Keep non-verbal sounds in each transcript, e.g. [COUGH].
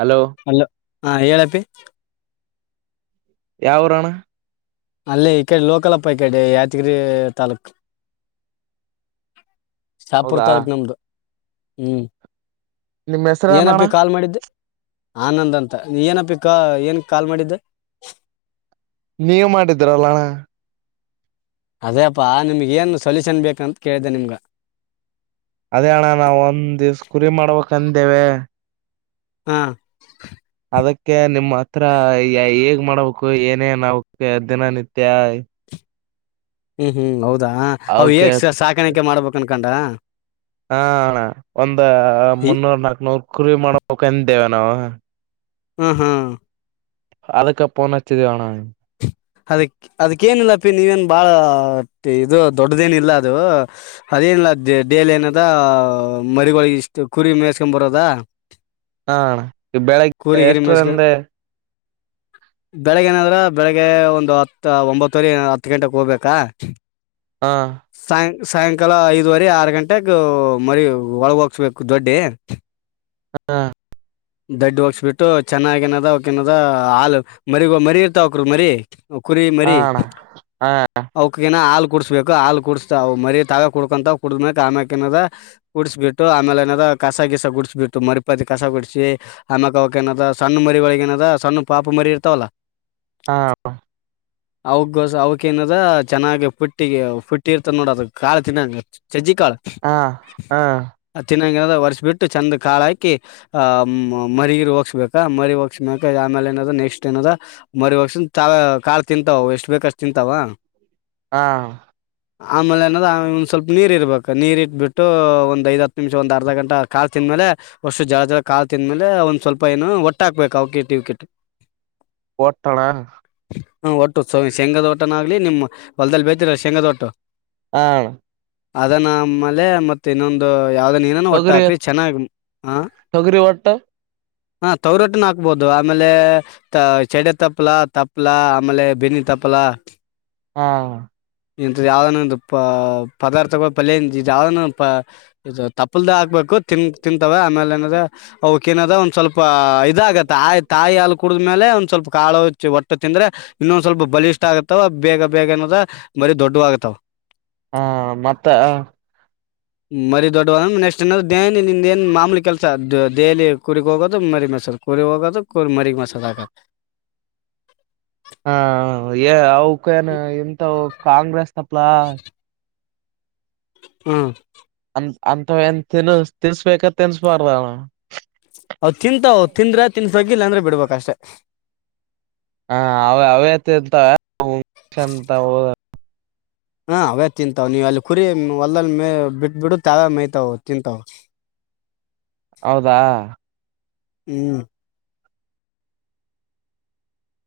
hello hello ಹಾ ಹೇಳಪ್ಪಿ ಯಾವರಣ ಅಲ್ಲಿೇ ಈ ಕಡೆ ಲೋಕಲ್ಪ್ ಈ ಕಡೆ ಯಾದಗಿರಿ ತಾಲೂಕ್ ಶಾಪುರ್ ಹೌದಾ ತಾಲೂಕ್ ನಮ್ದು ಹ್ಮ್ ನಿಮ್ ಹೆಸರನಣ್ಣ ಏನಪ್ಪಿ ಕಾಲ್ ಮಾಡಿದ್ದೆ ಆನಂದ್ ಅಂತ ನೀ ಏನಪ್ಪಿ ಕ ಏನ್ ಕಾಲ್ ಮಾಡಿದ್ದ ನೀವ ಮಾಡಿದೀರಲ್ಲಣ್ಣ ಅದೇಪ್ಪಾ ನಿಮ್ಗ ಏನ್ ಸೊಲ್ಯೂಷನ್ ಬೇಕಂತ ಕೇಳಿದೆ ನಿಮ್ಗ ಅದೇ ಅಣ್ಣ ನಾವವು ಒಂದ್ ದಿವ್ಸ ಕುರಿ ಮಾಡ್ಬೇಕಕ್ಂದೇವೆ ಹಾ ಅದಕ್ಕೆ ನಿಮ್ಮ್ ಹತ್ರ ಹೇಗ್ ಮಾಡಬೇಕು ಏನೇ ನಾವ ದಿನನಿತ್ಯ ಹ್ಮ್ ಹ್ಮ್ ಹೌದು ಅ್ ಅವಕೆ ಹೇಕ್ ಸಾಕಾಣಿಕೆ ಮಾಡ್ಬೇಕುನ್ ಕಂಡಾ ಹಾ ಒಂದ ಈ ಮುನ್ನೂರ್ ನಾಕ್ನೂರು ಕುರಿರಿವಿ ಮಾಡಬೇಕಕ್ಂದೇವೆ ನಾವು ಹ್ಮ್ ಹ್ಮ್ ಅದಕ್ಕೆ ಪನಚ್ಚರಿಣ ಅದ ಅದಕ್ಕೇನ ಇಿಲ್ಲಾಪ್ಪ ನೀವನ್ ಬಾಳ ಇದು ದೊಡ್ಡದೇನ ಇಲ್ಲ ಅದು ಅದೇನಿಲ್ಲ ಡೇಲಿ ಏನದ ಮರಿಗಳೊಿಗೆ ಇಷ್ಟು ಕುರಿ ಮೇಸ್ಕೊಂಡ್ ಬರೋದ ಹಾ ಬೆಳಗ್ಗೆ ಎಷ್ಟ್ರಂದೆ ಬೆಳಗ್ ಏನಾದ್ರ ಬೆಳಿಗ್ಗೆ ಒಂದು ಹತ್ತು ಒಂಬತ್ತುವರೆ ಹತ್ತು ಗಂಟೆೆಗೆ ಹೋಗ್ಬೇಕಾ ಹಾ ಸಾಯಂ ಸಾಯಂಕಾಲ ಐದುವರೆ ಆರ್ ಗಂಟೆಗೆ ಮರಿ ಒಳಗ ಹೋಗಸ್ಬೇಕು ದೊಡ್ಡಿ ಹಾ ದಡ್ಡು ಒಗ್ಸಬಿಟ್ಟು ಚೆನ್ನಾಗ ನದ ಅವಕನದ ಹಾಲು ಮರಿಗೋ ಮರಿ ಇರ್ತ ಅವಕ್ರ ಮರಿೀ ಕುರಿ ಹಾ ಮರಿ ಅಣ್ಣ ಹಾ ಅವಕ ಏ ಕುಡಸ್ಬೇಕು ಹಾ ಕ ಕುಡಿಸಸ್ತಾವು ಮರಿ ತಗ ಕುಡ್ಕೊಂತ ಕುಡ್ದ್ಮಬೇಕಕ್ ಆಮ್ಯ ನ ಕುಡಿಸ್ಬ ಬಿಟ್ಟು ಆಮೇಲೆ ನ್ ಕಸ ಗಿಸಸ ಗುಡಿಸಬಿಟ್ಟು ಮರಿ ಇಪ್ಪತ್ತತಿ ಕಸ ಕುಡಸಿ ಅಮ್ಮಕ್ಕ ಅವಕ್ಕ ನದ ಸಣ್ಣ ಮರಿ ಒಳಗ ಏನದ ಸಣ್ಣ ಪಾಪ ಮರಿ ಇರ್ತಾವಲ್ಲ [INAUDIBLE] ಹಾ ಅವಗಸ ಅವಕೇಏನದ ಚೆನ್ನಾಗಿ ಪುಟ್ಟಿಗೆ ಪುಟ್ಟಿ ಇರ್ತ ನೋಡ ಅದು ಕಾಾಲ ತಿನ್ನಂಗ ಸಜೀ ಕಾಲ ಹಾ ಹಾ [INAUDIBLE] ಇ ವರ್ಷ ಬಿಟ್ಟ ಚಂದ ಕಾಾಯ ಅಾಕಿ ಆ ಮರಿಗಿರಿ ಹೋಗ್ಸ್ಬೇಕ ಮರಿ ಹೋಗ್ಸ್ಮ ಆಮೇಲೆ ನದ ನೆಕ್ಸ್ಟ್ ಏನದ ಮರಿ ಹೋಗಸ ಕಾಳ ತಿಂತಾವ ಎಷ್ಟ್ ಬೇಕಷ್ಟ್ ತಿಂತಾವ ಹಾ ಆಮೇಲೆ ಏನಾದ್ರ್ ಆ ಒಂದ್ ಸ್ವಲ್ಪ ನೀರ್ ಇರ್ಬೇಕು ನೀರ್ ಇಟ್ಬಿಟ್ಟು ಒಂದ್ ಐದ ಹತ್ತು ನಿಮಿಷ ಒಂದ್ ಅರ್ಧ ಗಂಟ ಕಾಲ್ ತಿಂದ್ಮೇಲೆ ವಷ್ಟು ಜರ ಜರ ಕಾಲು ತಿಂದ್ಮೇಲೆ ಒಂದ್ ಸ್ವಲ್ಪ ಏನು ಒಟ್ಟ ಹಕ್ಬೇಕು ಅವಕಿಟ್ಕಿಟ್ [INAUDIBLE] ಒಟ್ಟಣ ಹ ಒಟ್ಟು ಸ ಚಂಗದ ಒಟನಾಗ ನಿಮ್ ಹೊಲ್ದಲ್ಲಿ ಬತರ ಶೇಂಗದೊಟ್ಟು ಆ ಅಣ್ಣ ಅದನ್ನಮೇಲೆ ಮತ್ತೆ ಇನ್ನೊಂದು ಯಾವ್ದ ನೀನ ಒಟ್ಟ ತೊಗರಿ ಹಾಕ್ರಿ ಚೆನ್ನಾಗ ತೊಗರಿ ಹೊಟ್ಟ ಹಾ ತವರೊಟ್ಟನ ಹಾಕ್ಬೋದು ಆಮೇಲೆ ಚಡೆ ತಪ್ಪಲ ತಪ್ಲ ಆಮೇಲೆ ಬೆನ್ನಿ ತಪ್ಪಲ ಹಾ ಇಂತ ಯಾವ್ದ ಒ ಪ ಪದಾರ್ಥಗಳು ಪಲ್ಯ ಯಾವ್ದ ಇದು ತಪ್ಪಲ್ದ ಹಾಕ್ಬೇಕು ತಿ ತಿಂತವೆ ಆಮೇಲೆ ಏನ್ರ ಅಕ ಏನದ ಒಂದ ಸ್ವಲ್ಪ ಇದಾಗ ತಾಯ್ ತಾಯಿ ಅಲ್ ಕುಡಿದ್ಮೇಲೆ ಸ್ವಲ್ಪ ಕಾಳ ಹೊಟ್ಟ ತಿಂದ್ರೆ ಇನ್ನೊಂದ ಸ್ವಲ್ಪ ಬಲಿ ಆತ್ತವ ಬೇಗ ಬೇಗ ಏನದ ಬರಿ ದೊಡ್ಡವಾಗತಾವ ಹಾ ಮತ್ತ ಮರಿ ದೊಡ್ಡವಾದ ನೆಕ್ಸ್ಟ್ ಏನ ದೇನ ನಿಂದ ಏನ್ ಮಾಮಲಿ ಕೆಲ್ಸ ದಹಲಿ ಕುರಿಗ್ ಹೋಗೋದು ಮರಿ ಮಸಾದ ಕುರಿಗ್ ಹೋಗೋದು ಕುರಿ ಮರಿಗ್ ಮಸದ ಹಾಕತ್ ಹಾ ೇನು ಎಂತ ಕಾಂಗ್ರೆಸ್ ತಪ್ಪಲ ಹ್ಮ್ ಅ ಅಂತ ಏನ್ ತಿನ್ ತಿನ್ಸ್ಬೇಕತ್ ತಿನ್ಸ್ಬಾರ್ದಣ ಹೌ್ ತಿಂತಾವ್ ತಿಂದ್ರೆ ತಿನ್ಸಗಿಲ್ಲ ಅಂದ್ರೆ ಬಿಡ್ಬೇಕಷ್ಟೆ ಹ ಅವ ಅವತಿಂತಂತ ಹಾ ಅವೇ ತಿಂತಾವ ನೀವು ಅಲ್ಲಿ ಕುರಿ ಹೊಲ್ಲ್ ಮೇ ಬಿಟ್ಟ ಬಿಡು ತಾವ ಮೈಯ್ತಾವ ತಿಂತಾವ ಹೌದಾ ಹ್ಮ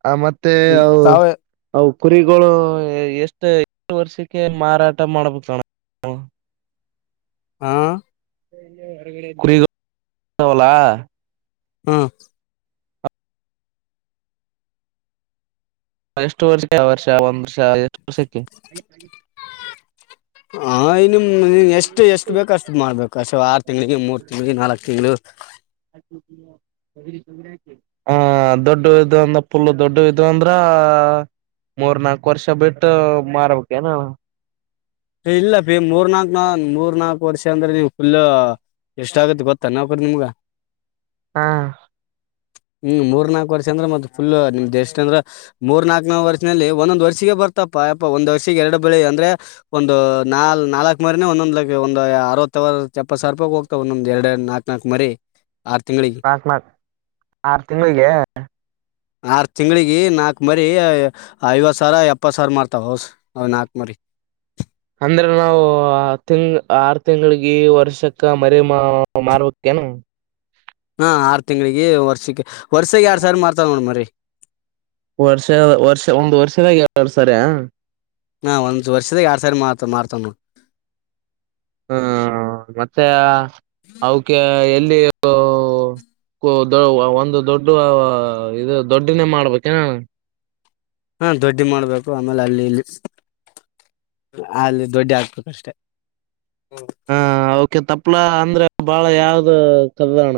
ಆ ಮತ್ತೆ ಅ ತಾವೇ ಹೌ ಕುರಿಗಳು ಎಷ್ಟು ಎಷ್ಟು ವರ್ಷಕ್ಕೆ ಮಾರಾಟ ಮಾಡ್ಬೇಕಣ ಹಾ ಕುಲಾ ಹ್ಮ್ ಎಷ್ಟು ವರ್ಷಕ್ಕೆ ಆ ವರ್ಷ ಒಂದ್ ವರ್ಷ ಎಷ್ಟು ವರ್ಷಕ್ಕೆ ಹ ಇನ್ನುಮ್ ಎಷ್ಟು ಎಷ್ಟು ಬೇಕ ಅಷ್ಟು ಮಾಡ್ಬೇಕು ಅಷ್ಟು ಆರು ತಿಂಗ್ಳಿಗೆ ಮೂರ್ ತಿಂಗ್ಳಿಗೆ ನಾಲ್ಕ್ು ತಿಂಗಗಳು ಹ ದೊಡ್ಡ ಇ ಅಂದ್ರ ಪಫುಲ್ ದೊಡ್ಡ ಇ್ ಅಂದ್ರ ಮೂರ್ ನಾಕ್ು ವರ್ಷ ಬಿಟ್ಟು ಮಾರಬೇಕೇನ ಇಲ್ಲ ಮೂರ್ ನಾಕ ಮೂರ್ ನಾಕಕ್ ವರ್ಷ ಅಂದ್ರೆ ನೀಮ್ ಫುಲ್ ಎಷ್ಟ ಆಗತ್ತೆ ಗೊತ್ತ ನಾವಕರಿ ನಿಮ್ಗ ಹಾ ಹ್ಮ್ ಮೂರ್ನಾಾಕಕ್ ವರ್ಷ ಅಂದ್ರೆ ಮತ್ತ ಫುಲ್ ನಿಮ್ದ್ ಎಷ್ಟಟ್ ಅಂದ್ರ ಮೂರ್ ನಾಕ್ನ ವರ್ಷಲ್ಲಿ ಒಂದೊಂದ ವರ್ಷಿಗ ಬರ್ತಪ ಯಪ್ಪಾ ಒಂದ್ ವರ್ಷಿಗೆ ಎರಡು ಬೆಳಿ ಅಂದ್ರೆ ಒಂದು ನಾಲ್ ನಾಲ್ಕು ಮರಿನೇ ಒಂದೊಂದ್ ಲ ಒಂದು ಅರವತ್ತಾವ ಚಪ್ಪ ಸಾವಿ ರಪಿ ಹೋಗ್ತವೆ ಒಂದೊಂದು ಎರಡುಡು ನಾಲ್ಕಕ್ ನಾಲ್ಕು ಮರಿ ಆರ್ ತಿಂಗಳಿಗೆ ಪಾಕ್ಮ ಆರು ತಿಂಗಳಿಗೆ ಆರು ತಿಂಗಳಿಗೆ ನಾಲ್ಕು ಮರಿ ಐವತ್ತು ಸಾವಿರ ಎಪ್ಪತ್ತು ಸಾವಿರ ಮಾಡ್ತಾವ ಹೌಸ ನಾಲ್ಕು ಮರಿ ಅಂದ್ರ ನಾವವು ತಿಂಗ್ ಆರು ತಿಂಗಳಗ ವರ್ಷಕ್ಕ ಮರಿ ಮಾ ಮಾರ್ುವಕ್ಕನಾ ಹಾ ಆರು ತಿಂಗಳಿಗೆ ವರ್ಷಕ್ಕೆ ವರ್ಸಗ್ ಯಾರ್ ಸ ಮಾಡತ್ ನೋಡ ಮ್ರರಿ ವರ್ಷ ವರ್ಷ ಒಂದು ವರ್ಷದಾಗ ಎಲ್ಲರುು ಸರಿ ಹಾ ಒಂದ್ ವರ್ಷದಾಗ ಎಡ್ ಸಾರಿ ಮತ ಮಾರ್ತವನು ಹ್ಮ ಮತ್ತೆ ಅವಕ ಎಲ್ಲಿ ಲ್ಲಿ ಒಂದು ದೊಡ್ಡ ಇದು ದೊಡ್ಡನೇ ಮಾಡ್ಬೇಕ ಹಾ ದೊಡ್ಡಿ ಮಾಡ್ಬೇಕು ಆಮೇಲೆ ಅಲ್ಲಿ ಇಲ್ಲಿ ಅಲ್ಲಿ ದೊಡ್ಡಿ ಹಾಕ್ಬೇಕುಷ್ಟೆ ಹಾ ಅಕ ತಪ್ಲಾ ಅಂದ್ರೆ ಬಾಳ ಯಾವ್ದ ಚಲ್ಣ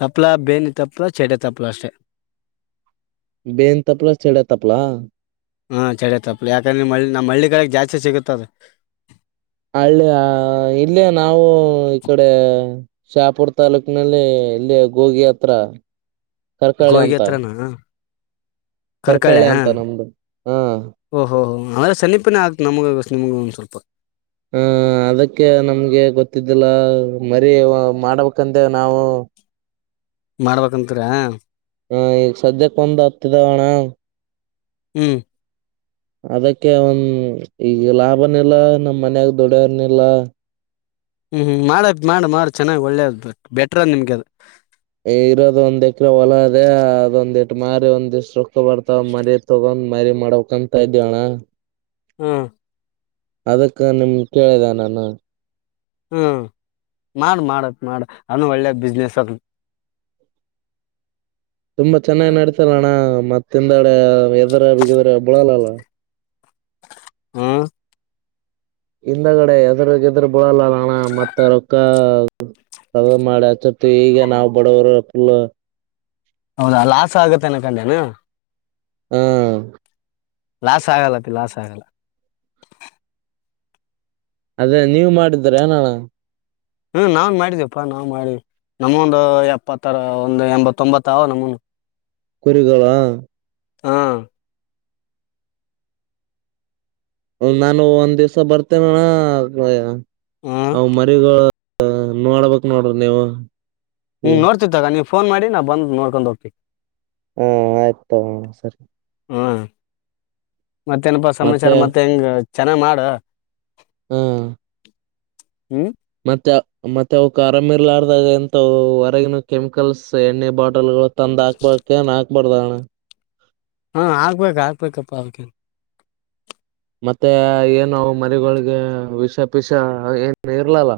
ತಪ್ಲಾ ಬೇನಿ ತಪ್ಲ ಚಟ ತಪ್ಲ ಅಷ್ಟೆ ಬೇನ್ ತಪ್ಪಲ ಚೆಡ ತಪ್ಪಲಾ ಹಾ ಚಳಿ ತಪ್ಪಲಿ ಯಾಕಂದ್ರೆ ಮಿ ನಮ್ಮ ಮಳ್ಳಿ ಕಿಗೆ ಜಾಸ್ತಿ ಸಿಗುತ್ತದ ಹಳ್ಳಿ ಇಲ್ಲಿ ನಾವು ಈ ಕಡೆ ಶಾಪುರ್ ತಾಲೂಕಿನಲ್ಲಿ ಇಲ್ಲಿ ಗೋಗಿ ಹತ್ರ ಕರ್ಕಳಿ ಗೋಗಿ ಅಂತ ಹತ್ರನ ಕರ್ಕಳೆ ಕರ್ಕಳಿ ಅಂತ ನಮ್ದು ಹಾ ೆ ಸನ್ನಿಪನೇ ಆಗ್ತು ನಮಗೆ ನಿಮಗ ಒಂದು ಸ್ವಲ್ಪ ಹ ಅದಕ್ಕೆ ನಮ್ಗೆ ಗೊತ್ತಿದ್ದಿಲ್ಲ ಮರಿೀ ಮಾಡ್ಬೇಕಂದ ನಾವು ಮಾಡ್ಬೇಕಂತರಾ ಹಾ ಈಗ ಸದ್ಯಕ್ಕೆ ಬಂದ್ ಹತ್ತಿದಾವಣ್ಣ ಹ್ಮ್ ಅದಕ್ಕೆ ಒಂದ ಈಗ ಲಾಭನಿಲ್ಲ ನಮ್ ಮನ್ಯಾಗ ದೊಡರ್ನಿಲ್ಲ ಹ್ಮ್್ಮ್ ಮಾಡದ ಮಾಡ ಮಾಡ ಚೆನ್ನ್ ಒಳ್ಳೇದ ಬೆಟ್ರದ್ ನಿಮ್ಗೆ ಅದ್ ಇರೋದ ಒಂದ್ ಎಕ್ರ ಹೊಲ ಅದೇ ಅದೊಂದ್ಟ್ಟ ಮಾರಿ ಒಂದ್ ದಷ್ಟ ಸುಕ್ಕ ಬರ್ತಾವ ಮರಿ ತಗೊಂಡ್ ಮರಿ ಮಾಡಕಂತ ಇದ್ದ್ಯವಣ್ಣ ಹ್ಮ ಅದಕ್ಕ ನಿಮ್ ಕೇಳಿದೆ ನಾನ ಹ್ಮ ಮಾಡ ಮಾಡತ ಮಾಡ ಅನ್ನ ಒಳ್ಳೆ ಬಿಸ್ನೆಸ್ ಅದ ತುಂಬಾ ಚೆನ್ನಾಗಿ್ ನಡತಲ್ಲಣ್ಣ ಮತ್ತೆ ತಿಂದಾಡ ಎದರ ಬಿಗದ್ರ ಬಿಳಲ್ಲಲ್ಲ ಹ್ಮ್ ಹಿಂದಗಡೆ ಎದ್ರಗೆದ್ರ ಬಡಲ್ಲಲ್ಲ ಅಣ್ಣ ಮತ್ತ ರೊಕ್ಕ ಮಾಡಿ ಅಚ್ಚತಿ ಈಗ ನಾವವು ಬಡವರು ಫುಲ್ ಹೌದಾ ಲಾಸ್ ಆಗತ್ತೆ ಅನಕಂಡನು ಹ್ಮ ಲಾಸ್ ಆಗಲ್ಲತಿ ಲಾಸ್ ಆಗಲ್ಲ ಅದೇ ನೀವ್ ಮಾಡಿದ್ರ ಏನಣ ಹ್ಮ ನಾವನ್ ಮಾಡಿದಪ್ಪಾ ನಾ್ ಮಾಡಿ ನಮೊಂದು ಎಪ್ಪತ್ತರ ಒಂದು ಎಂಬತ್ತೊಂಬತ್ತಾವ ನಮ್ಮನು ಕುರುಗಾ ಹಾ ನಾನು ಒಂದ್ ದಿವ್ಸ ಬರ್ತೆೇನಣ ಹ್ಮ್ ಅವ ಮರಿಗಳು ಹ ನೋಡ್ಬೇಕಕ್ ನೋಡ್ರಿ ನೀವು ಹ್ಮ್ ನೋಡ್ತಿದ್ದಾಗ ನೀವು ಫೋನ್ ಮಾಡಿ ನಾವು ಬಂದು ನೋಡ್ಕೊಂಡು ಹೋಗ್ತೀವಿ ಹಾ ಆಯ್ತು ಹ ಸರಿ ಹಾ ಮತ್ತೇನಪಾ ಸಮಾಚಾರ ಮತ್ತೆ ಹೆಂಗ ಚೆನ್ನ ಮಾಡ ಹಾ ಹ್ಮ್ ಮತ್ತೆ ಮತ್ತೆ ಅವ ಕರಮಿರ್ಲಾರ್ದಾಗ ಎಂತ ಹೊರಗಿನ ಕೆಮಿಕಲ್ಸ್ ಎಣ್ಣೆ ಬಾಟಲ್ಗಳು ತಂದ್ ಹಾಕ್ಬಾ ಬರದಾನ ಹಾ ಆಗ್ಬೇಕಕ್ ಆಾಕ್ಬೇಕಪ್ಪ ಅವಕೇನ್ ಮತ್ತೆ ಏನು ಮರಿಗಳಿಗೆ ವಿಷ ಪಷ ಏನು ಇರ್ಲಲ್ಲ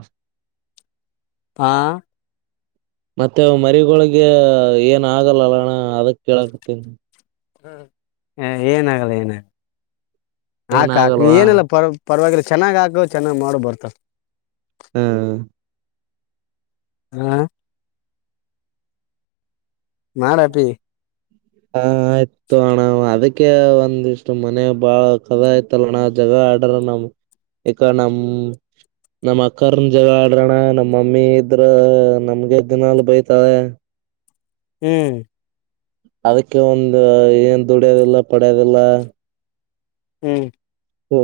ಹಾ ಮತ್ತೆ ಮರಿಗಳೊಿಗೆ ಏನ್ ಆಗಲ್ಲಲ್ಲ ಅಣ ಅದಕ್ ಕೇಳಕತೇನಿ ಹ ಏನ ಆಗಲ್ಲ ಏನ ಏನ್ ಆಾಕಾಕ್ ನೀ ಆಗಲ್ವಾ ಏನಲ್ಲ ಪರ ಪರವಾಗಿಲ್ಲ ಚೆನ್ನಾಗ್ ಹಾಕು ಚೆನ್ನಾಗ್ ಮಾಡ ಬರ್ತಾರ ಹ್ಮ್ ಹ್ಮ್ ಮಾಡಾಡಪಿ ಹಾ ಆಯ್ತ ಹಣ ಅದ ಅಕ ಒಂದಿಷ್ಟು ಮನ ಬಾಳ ಕದ ಐತಲ್ಲಣ್ಣ ಜಗ ಆಡ್ರ ನಮ್ ಈಕ ನಮ ನಮ್ ಅಕ್ಕರ್ನ್ ಜಗ ಆಡ್ರಣ್ಣ ನಮ್ ಮಮ್ಮಿ ಇದ್ರ ನಮಗೆ ದಿನಲ್ ಬೈತವೆ ಹ್ಮ್ ಅದಕ್ಕೆ ಒಂದು ಏನ್ ದುಡ್ಯದಿಲ್ಲ ಪಡ್ಯದಿಲ್ಲ ಹ್ಮ್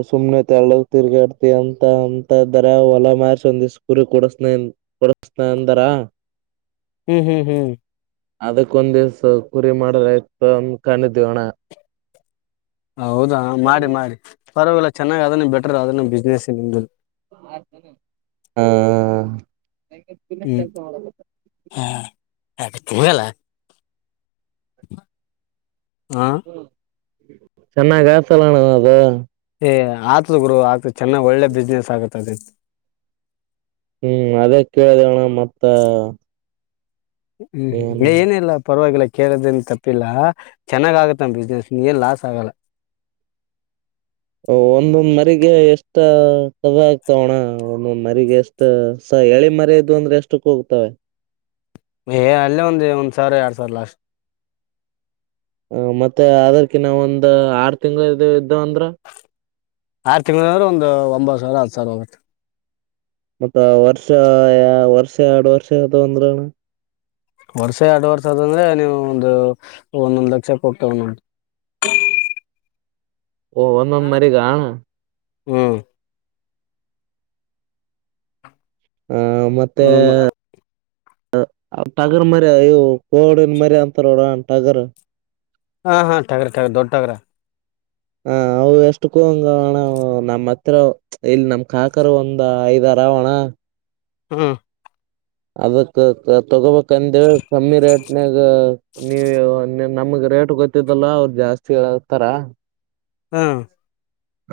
ಸುಮ್ನೆ ಎಳಗ್ ತಿರ್ಗಿಾಡ್ತಿ ಅಂತ ಅಂತ ಇದಾರ ಹೊಲ ಮಾರಸ ಒಂದ ದಿವ್ ಕುರಿ ಕೊಡಸ್ನ ಕೊಡಸ್ನ ಅಂದಾರ ಹ್ಮ್ ಹ್ಮ್ ಹ್ಮ್ ಅದಕ್ ಒಂದ್ ದಿವ್ಸ ಕುರಿ ಮಾಡ್ರ ಆಯ್ತ ಅಂದ ಕಾಣಿದ ಅೋಣ ಹೌದಾ ಮಾಡಿ ಮಾಡಿ ಪರವಾಗಿಲ್ಲ ಚೆನ್ನಾಗ್ ಅದನ್ನ ಬೆಟರ್ ಅದನ್ನ ಬಿ್ನೆಸ್ ಏ [UNINTELLIGIBLE] ಹಾ [UNINTELLIGIBLE] ನಗೆ ತಿನ್ನ ಕೆಲ್ಸ ಮಾಡ ಅ ತುಲ್ಲ ಹ ಹ ಚೆನ್ನ ಗತಲ್ಲಣ ಅದ ಆತ ಗರು ಆಗ್ತ ಚೆನ್ನ ಒಳ್ಳೆ ಬಿಸ್ನೆಸ್ ಆಗುತ್ತೆ ತದೆೇ ಹ್ಮ್ ಅದೇ ಕೇಳಿದೆಣ್ಣ ಮತ್ತ ಹ್ಮ್್ಮ ಏನು ಏನಿಲ್ಲ ಪರವಾಗಿಲ್ಲ ಕೇಳದನ್ ತಪ್ಪಿಲ್ಲ ಚೆನ್ನಾಗ್ ಆಗತ್ತ ಬಿಸ್ನೆಸ್ ನೀ ಏನ್ ಲಾಸ್ ಆಗಲ್ಲ ಒಂದೊಂದ್ ಮರಿರಿಗೆ ಎಷ್ಟ ಸವೆ ಆಗ್ತಾವೋಣ ಒಂದೊಂದ್ ಮರಿರಿಗೆ ಎಷ್ಟ ಸ ಎಳಿ ಮರದು ಅಂದ್ರೆ ಎಷ್ಟಕ್ಕೋಗ್ತವೆ ಅಲ್ಲೇ ಒಂದ ಒಂದ್ ಸಾವಿರ ಎರಡ್ ಸಾವಿರ ಲಾಸ್ ಮತ್ತ ಅದರ್ಕ ನಾವ ಒಂದ್ ಆರ್ ತಿಂಗಗಳು ಇದ ಇದ್ದವ ಅಂದ್ರ ಆರು ತಿಂಗಳನಂದ್ರೆ ಒಂದು ಒಂಬತ್ತು ಸಾವಿರ ಹತ್ತು ಸಾವಿರ ಆೋಗುತ್ತೆ ಮತ್ತ ವರ್ಷ ವರ್ಷ ಎರಡು ವರ್ಷ ಯಾವದು ಅಂದ್ರಣ ವರ್ಷ ಎರಡು ವರ್ಷ ಅದಂದ್ರೆ ನೀವು ಒಂದು ಒಂದೊಂದ್ ಲಕ್ಷ ಕೊೋಗತವಟ ಓ ಒಂದೊಂದ ಮರಿ ಕಾಣ ಹ್ಮ್ ಹ ಮತ್ತೆ ಒಂದೊಂದ್ ಟಗರ್ ಮರಿ ಇಯವು ಗೋಡಿನ ಮರಿ ಅಂತಾರೋಡ ಟಗರ್ ಹಾ ಹಾ ಠಾಕ್ರ ಠಾಕ್ರ ದೊಡ್ಡ ಠಕ್ರಾ ಹ ಅವು ಎಷ್ಟಕ್ಕೂಂಗಣ ನಮ್ಮ್ ಹತ್ರ ಇಲ್ಲಿ ನಮ್ ಕಾಕರ್ ಒಂದ್ ಐದಾರ ಅವವಣ ಹ್ಮ್ ಅದಕ್ ತಗೋಬೇಕ ಕಂದ ಕಮ್ಮಿ ರೇಟ್ನಾಗ ನೀವು ನಮಗ್ ರೇಟ್ ಗೊತ್ತಿದ್ದಲ್ಲ ಅವರು ಜಾಸ್ತಿತಾರ ಹ್ಮ್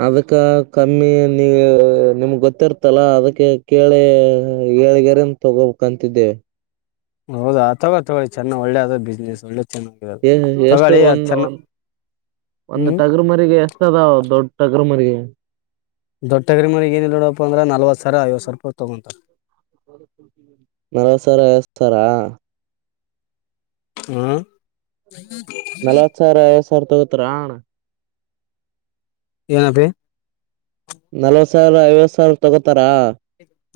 ಅದಕ್ಕ ಕಮ್ಮಿ ನೀ ನಿಮಗೆ ಗೊತ್ತಿರ್ತಲ್ಲಾ ಅದಕ್ಕೆ ಕೇಳಿ ಏಳ್ಗರೇನ್ ತಗೋಂತಿದ್ದೇವೆ ಹೌದಾ ಆ ತಗ ತಗೊಳ್ಳಿ ಚೆನ್ನ ಒಳ್ಳೇದ ಬಿಸ್ನೆಸ್ ಒಳ್ಳೆ ಚೆನ್ನಾಗಿರೋದು ಹ ಎಷ್ಟು ತಗೊಳ್ಳಿ ಅದ್ ಒಂದು ಚೆನ್ನ ಒ ಒಂದು ಹ್ಮ್ ಟಗರ್ ಮರಿಗೆ ದ ದೊಡ್ಡಕ್ರ ಮಗೆ ದೊಟ್ಟಗರಿ ಮನ ಏನ ಇ ನೋಡಪ್ಪ ಅಂದ್ರ ನ ಹಲ್ವತ್ತು ಸ ಐವತ್ತು ಸ ರಪಿ ತಗೊಂತಾರೆ ನಲವ ಸರ ಎತಾರಾ ಹ್ಮ್ ಹ್ಮ್ ಹ್ಮ್ ಸರ್ತ ಉತ್ರರಣ ಎನ್ನಾವೆ ನಲ್ವತ್ ಸಾವಿರ ಐವತ್ತು ಸಾವಿರ ತಗೋತಾರಾ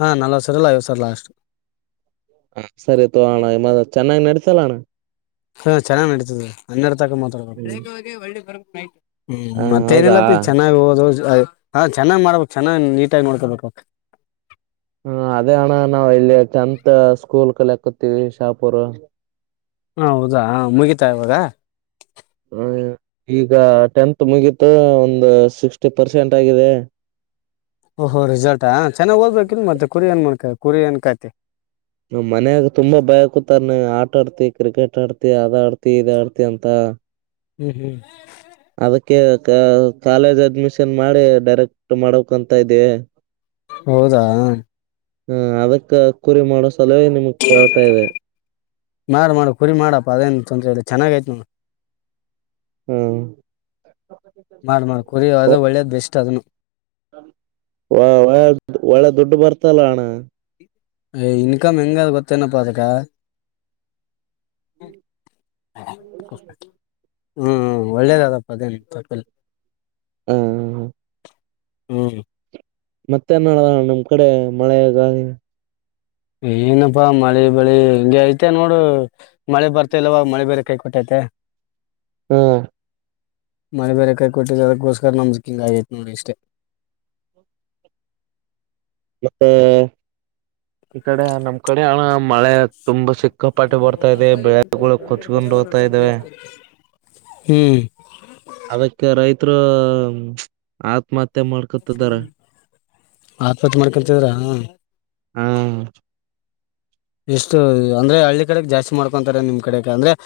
ಹಾ ನಲ್ವತ್ ಸಾವಿರ ಇಲ್ಲ ಐವತ್ ಸಾವಿರ ಲಾಸ್ಟ್ ಹ ಸರಿ ತೋ ಚೆನ್ನಾಗಿ ನಡತ ಲ ಹಾ ಚೆನ್ನಾಗ್ ನಡೀತದೆ ಹನ್ನೆರಡು ತಕ ಮಾತಾಡ ಹ ಬತು ಹ್ಮ್ ಹೌದಾ ಮತ್ತೇಏನಿಲ್ಲಪಿ ಚೆನ್ನ್ ಹಓದು ಹಾ ಚೆನ್ನಾಗ್ ಮಾಡ್ಬೇಕಕ್ ಚೆನ್ನಾಗ್ ನೀಟಾಗಿ ಮಾಡ್ಕೊಬೇಕ ಮತ್ತ ಸ್ಕೂಲ್ ಕಲೆಾಕೋತೀವಿ ಶಾಪೂರ್ ಹ ಹೌದಾ ಮುಗಿತಾ ಇವಾಗ ಈಗ ಟೆಂತ್ ಮುಗತು ಒಂದು ಸಿಕ್ಸ್ಟಿ ಪರ್ಸೆಂಟ್ ಆಗಿದೆ ಓಹೋ ರಿಿಸಲ್ ಹ ಚೆನ್ನಾಗ ಹೋಗ್ಬೇಕಿ ಮತ್ತ ಕುರಿ ಏ ಮಾಡ್ಕಬೇಕು ಕುರಿಯನ್ ಕತೆೆ ನ್ ಮನ್ಯಾಗ ತುಂಬಾ ಭಯ ಕುೂತಾರ ನೀ ಆ ಆಡ್ತಿ ಕ್ರಿಕೆಟ್ ಆಡ್ತಿ ಅದ ಆಡ್ತಿ ಇದ ಆಡ್ತಿ ಅಂತ ಹ್ಮ್ ಹ್ಮ್ ಅದಕ್ಕೆ ಕಾಲೇಜ್ ಅಡ್ಮಿಷನ್ ಮಾಡಿ ಡೈರೆಕ್ಟ್ ಮಾಡಕ್ ಅಂತ ಇದೀವಿ ಹೌದಾ ಹ ಅದಕ್ಕ ಕುರಿ ಮಾಡ ಸಲುವೇ ನಿಮಗ್ ಕಳ್ತಾ ಇದೆ ಮಾಡ ಮಾಡು ಕುರಿ ಮಾಡಪ್ಪ ಅದೇನ್ ತೊಂದ್ರ ಇಲ್ಲ ಚೆನ್ನಾಗಯತ ನ ಹ್ಮ್ ಮಾಡ್ ಮಾಡ್ ಕುರಿ ಅದು ಒಳ್ಳೇದ್ ಬೆಸ್ಟ್ ಅದನು ಒ ಒಳ್ಳೆ ದುಡ್ಡು ಬರ್ತ ತಲಾಣ ಇನ್ಕಮ್ ಹೆಂಗ ಗೊತ್ತನಪ್ಪ ಅದುಕ್ಕ ಹ ಹ್ಮ್ ಒಳ್ಳದಪ್ಪ ಅೇ ಪ್ಪನ್ ಹ ಹ್ಮ್ ಮತ್ತೇನ್ಡ ನಮ್ ಕಡೆ ಮಳೆಗಾಗಿ ಏನಪ್ಪಾ ಮಳೆ ಬಳಿ ಹಂಗಗೆ ಐತೆ ನೋಡು ಮಳೆ ಬರ್ತ ಇಲ್ವ ಮಳ ಬರೆೇಕಾಯ ಪಠುತ್ತ ಹಾ ಮನೆ ಬೇರೆ ಕಾಯಿ ಕೊಟ್ಟಿದದಕ್ಕೋಸ್ಕರ ನಮ್ದುಕಿಂಗ್ ಆಗೈತ್ ನೋಡಿ ಇಷ್ಟೆ ಮತ್ತೆ ಈ ಕಡೆ ನಮ್ ಕಡೆ ಹಣ ಮಳೆ ತುಂಬಾ ಸಿಕ್ಕಪಾಟ್ಟಿ ಬರ್ತಾ ಇದೆ ಬೆಳೆಗಳು ಕೊಚ್ಕೊಂಡು ಹೋಗ್ತಾ ಇದೆ ಹ್ಮ್ ಅದಕ್ಕೆ ರೈತರು ಆತ್ಮಹತ್ಯ ಹತ್ತೆ ಮಾಡ್ಕೊತಿದ್ದಾರೆ ಆತ್ಪತ್ ಮಾಡಿ ಕಲ್ತಿದ್ರ ಹ್ಮ ಎಷ್ಟು ಅಂದ್ರೆ ಹಳ್ಳಿ ಕಡೆಗೆ ಜಾಸ್ತಿ ಮಾಡ್ಕೊಂತಾರೆ ನಿಮ್ ಕಡೆಗೆ ಅಂದ್ರೆ